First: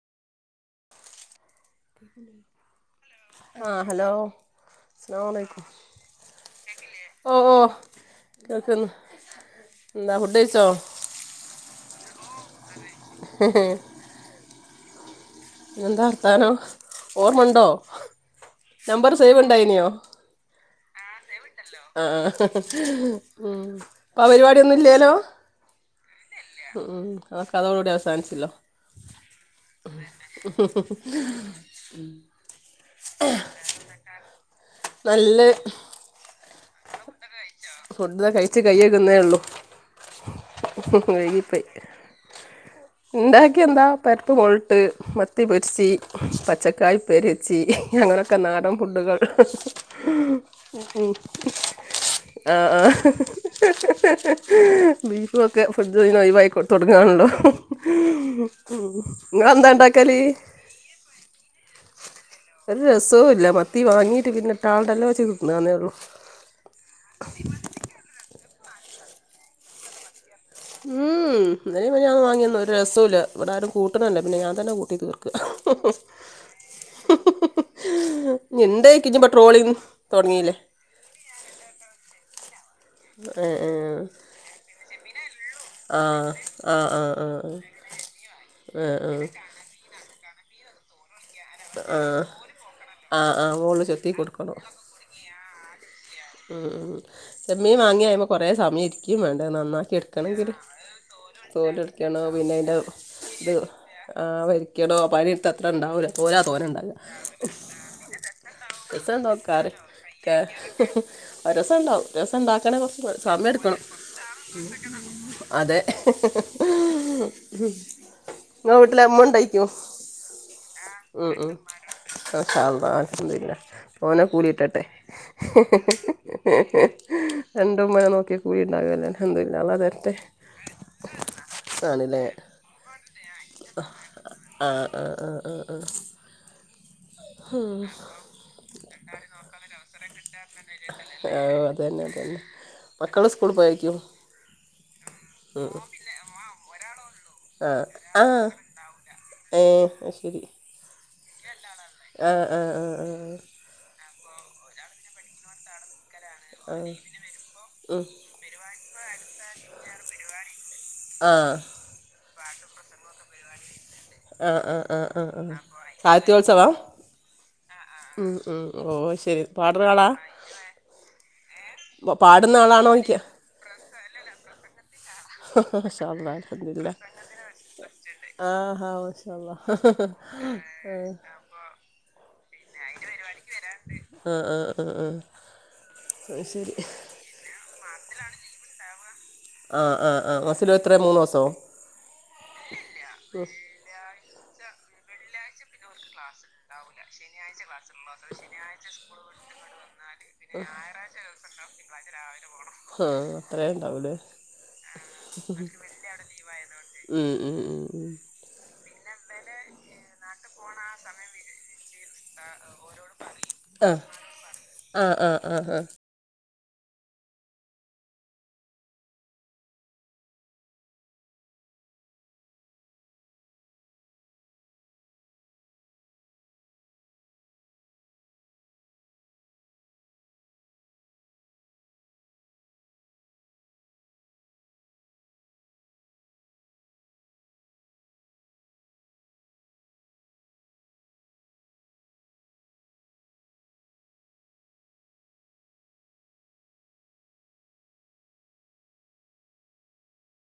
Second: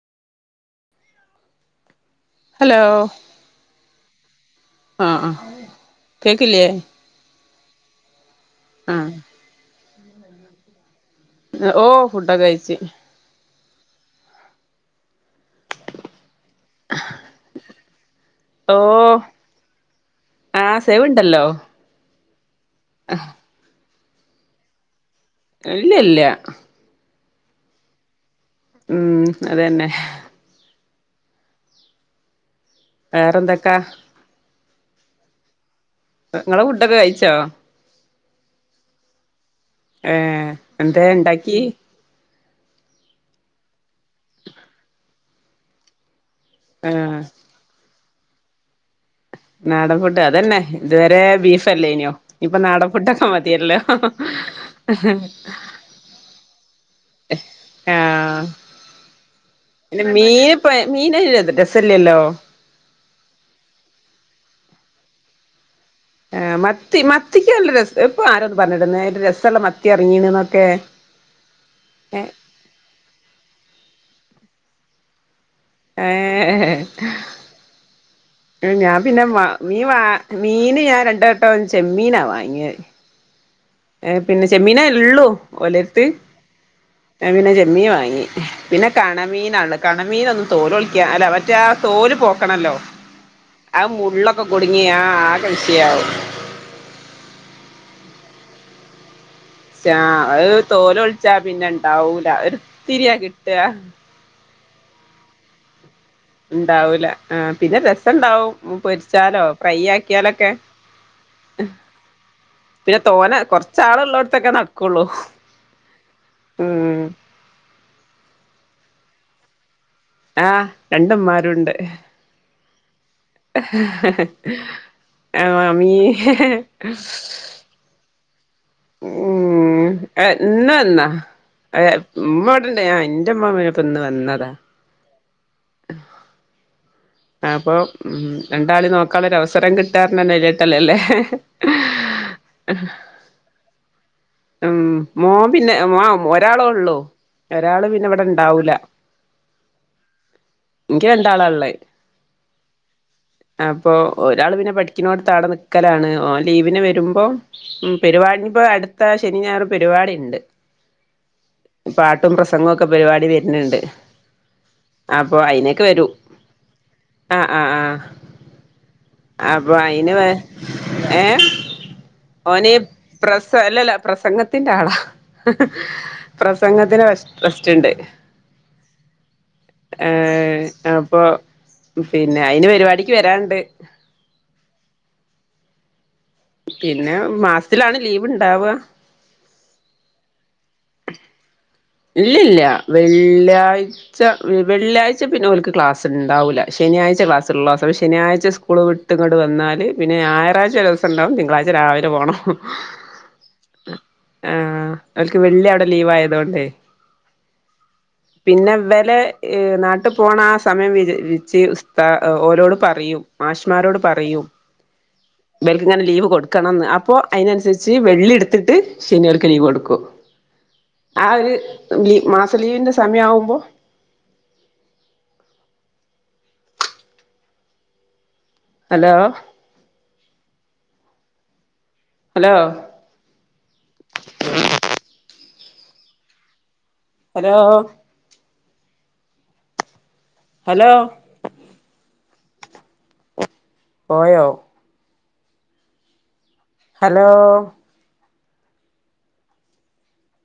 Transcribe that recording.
Hello ആ hello ആ ആ സ്ലലം ലൈക്കും കേക്കില്ലേ ഓ ഓ. കേക്കന്ന് ആ നന്ത ഫുഡെയ്‌ച്ചോ. ഓ ഫുഡൊക്കെ കയിച്ച്. എന്താർത്താനോ ഓർമ്മ ഉണ്ടോ. ഓ നമ്പർ സേവ് ഉണ്ടായിന്യോ. സേവ് ണ്ടല്ലോ. ആ ഉം പ്പ ആ പരിപാടൊന്നുംല്ലല്ലോ. ഇല്ല്യാല്ല. തൊക്കെ അതോട്കൂടി അവസാനിച്ചില്ലോ. ഉം അതന്നെ. വേറെന്തൊക്കാ. നല്ല. ങ്ങളെ ഫുഡൊക്കെ കയിച്ചോ. ഫുഡ കഴിച്ചു കയക്കുന്നേള്ളു ഏ എന്തേ ഇണ്ടാക്കി വഴകിപ്പയി. ഉണ്ടാക്കിയ എന്താ പരിപ്പ് മുളട്ട് മത്തി പൊരിച്ച്.. ആ പച്ചക്കായ പെരിച്ചി അങ്ങനെക്കെ നാടൻ ഫുഡുകൾ. നാടൻഫുഡ് അതന്നെ ഇതുവരെ. ബീഫലല്യേനോ ഇപ്പൊ ആ ആ നാടഫുടൊക്കെ മതിയല്ലോ. യിക്കോ തൊടങ്ങാണല്ലോ ആ ങ്ങൾന്താ ഇണ്ടാക്കല്. രെ രെസല്ലല്ലോ. ഒരു രസൊല്ല മത്തി വാങ്ങീട്ട് പിന്നെ ഇട്ടാളുടെലോവെച്ച് തിന്നാന്നൊള്ളൂ. ആ മത്തി മത്തിക്കല്ല രസ ഇപ്പൊ ആരൊന്ന് പറഞ്ഞിന്നലോ എന്റെ രസള മത്തി ഇറങ്ങീണെന്ന്. ഉം ഉം നലേംമന്യാനും വാങ്ങിന്ന ഒരു രസൂല്ല ഇവിടെ ആരും കൂട്ടണല്ല പിന്നെ ഞൻ. ൻ തനെ കൂട്ടിട് തീർക്ക. ഹേ ഹേ. ഇനി ഞാൻ എന്തേക്ക് ഇനി പിന്നെ ഇപ്പോൾ മാ ട്രോളിങ് മീൻ വ തുടങ്ങിയില്ലേ മീന് ഞാൻ രണ്ട വട്ടംന്ന് ചെമ്മീനാ വാങ്യെ. ഏ, ഏ. ഏർ പിന്നെ ചെമ്മീന ഉള്ളൂ ആ ഓലട്ത്ത്. ആ ആ ആ ആ ൻ പിന്നെ ആ ചെമ്മീൻ വാങ്ങി പിന്നെ ആ കണമീനാണ് കണമീന ഒന്നും തോലൊളിക്ക ആവൂല. മറ്റേ തോല് ആ പോക്കണല്ലോ ആ ആ മോള് ചെത്തി മുള്ളൊക്കെ കൊടുക്കണോ കുടുങ്ങിയാ ആ ആകെ വിഷയാവും. ഉം ഉ ചെമ്മീൻ വാങ്ങിയായമേ കൊറെേ സമയം ഇരിക്കും വേ അത് തോല ഒളിച്ച. പിന്നെ തോലെടുക്കണോ ഇണ്ടാവൂല പിന്നെ ഒരു അയ്ൻ്റെ ഇത്തിര്യാ കിട്ട. കിടോ പനി എടുത്തത്ര ഇണ്ടാവൂല്ല. ണ്ടാവൂല ആ പിന്നെ രസുണ്ടാവും പൊരിച്ചാലോ ഫ്രൈ ആക്കിയാലൊക്കെ. രസം ഇണ്ടാവും രസം ഉണ്ടാക്കണ പിന്നെ കുറച്ച് തോനെ സമയ എടുക്കും. കൊറച്ചാളുള്ളോടത്തൊക്കെ നടക്കുള്ളൂ അതെ. ഉം ങ്ങളെ വീട്ടിൽ അമ്മണ്ടായിക്കോ. ആ് രണ്ടമാരുണ്ട്. ആന്തല്ല ഓനെ കൂലിയിട്ടട്ടെ. ആഹ് മാമീ രണ്ട്മ. ഉ എന്ന എന്നെന്നാ. അ ആണ്ല്ലേ ഉമ്മവിടെണ്ട ഞ എന്റെമ്മമ്മനപ്പന്ന് വന്നതാ. ആ ആ. അപ്പൊ ഉം രണ്ടാളി നോക്കാുള്ളൊര അവസരം കിട്ടറന്നന്നെവല്ല്യട്ടലല്ലേ. ആഹ് അതന്നെ അതന്നെ മക്കള് ഉസ്കൂൾ പോയക്കും. ഉം മോൻ പിന്നെ മോം ഒരാളെ ഉള്ളു. ആഹ് ഒരാള് പിന്നെ ഇവിടെ ആഹ് ഇണ്ടാവൂല ഏഹ് ഇക്കി രണ്ടാളള്ളേ. ഹ ആ ആ ആ. ഒരാൾ പിന്നെ പഠിക്കുന്നോട്താടെ നിക്കലാണ് ഓൻ ലീവിന് വരുമ്പോ ഉം പെരുപാടി അടു ശന ഞാർ പരിപാടി ഉണ്ട് ആഹ് പാട്ടും പ്ര പ്ര സംംഗമൊക്കെ പരിപാടി വരുന്നുണ്ട് ആഹ ആഹ ആഹ അപ്പൊ ആഹ ആ അയിനൊക്കെ വരും സാഹിത്യോത്സവാ ആഹ് ആഹ് ആഹ് ഉ ഉ ഓ ശരി അപ്പൊ പാടുന്ന കാാടാ അയിന് വ ഏഹ് പാടുന്ന ഓന് ആളാണോിക്ക പ്രസ അല്ലല്ല പ്രസംഗത്തിന്റെ ആളാ മാഷാ അല്ലാഹ് പ്രസംഗത്തിന് ട്രസ്റ്റ് ഉണ്ട് ആഹ്ഹ ഉശ ഏഹ് അപ്പൊ പിന്നെ അയിന് പരിപാടിക്ക് വരണ്ട് ആഹ് ആഹ് ആഹ് ആഹ് അത് ശരി പിന്നെ മാസത്തിലാണ് ലീവ് ഇണ്ടാവുക ആആ ആ മസിലോ എത്രയോ മൂന്ന് ദിവസോ ഇല്ലല്ല വെള്ളിയാഴ്ച വെള്ളിയാഴ്ച പ പിന്നെ അവർക്ക് ക്ലാസ് ഉണ്ടാവില്ല ശനിയാഴ്ച ക്ലാസ്സുള്ളത്സം ശനിയാഴ്ച സ്കൂൾ വിട്ട ഇങ്ങോട്ട് വന്നാല് പിന്നെ ഞായാഴ്ച ദിവസംണ്ടാവും തിളഴ്ച രാവിലെ പോകണം ആഹ് അത്രേ ഉണ്ടാവൂലേ ആ അവക്ക് വെള്ളി അവിടെ ലീവ് ആയതോണ്ടേ ഉം ഉം ഉം ഉം പിന്നെ പിന്നെ വില നാട്ടു പോണ ആ സമയം വി വിച്ച്ത ഓരോടും പറയും മാഷമാരോട് ആഹ് പറയും ആഹ് ആഹ് ആഹ് ആഹ് ബക്ക് ഇങ്ങനെ ലീവ് കൊടു ക്കണംന്ന് അപ്പൊ അതിനനുസരിച്ച് വെള്ളി എടുത്തിട്ട് ശനിയവർക്കു ലീവ് കൊടുക്കു ആ ഒരു ലീ മാസ ലീവിന്റെ സമയം ആവുമ്പോ ഹലോ ഹലോ ഹലോ ഹലോ പോയോ ഹലോ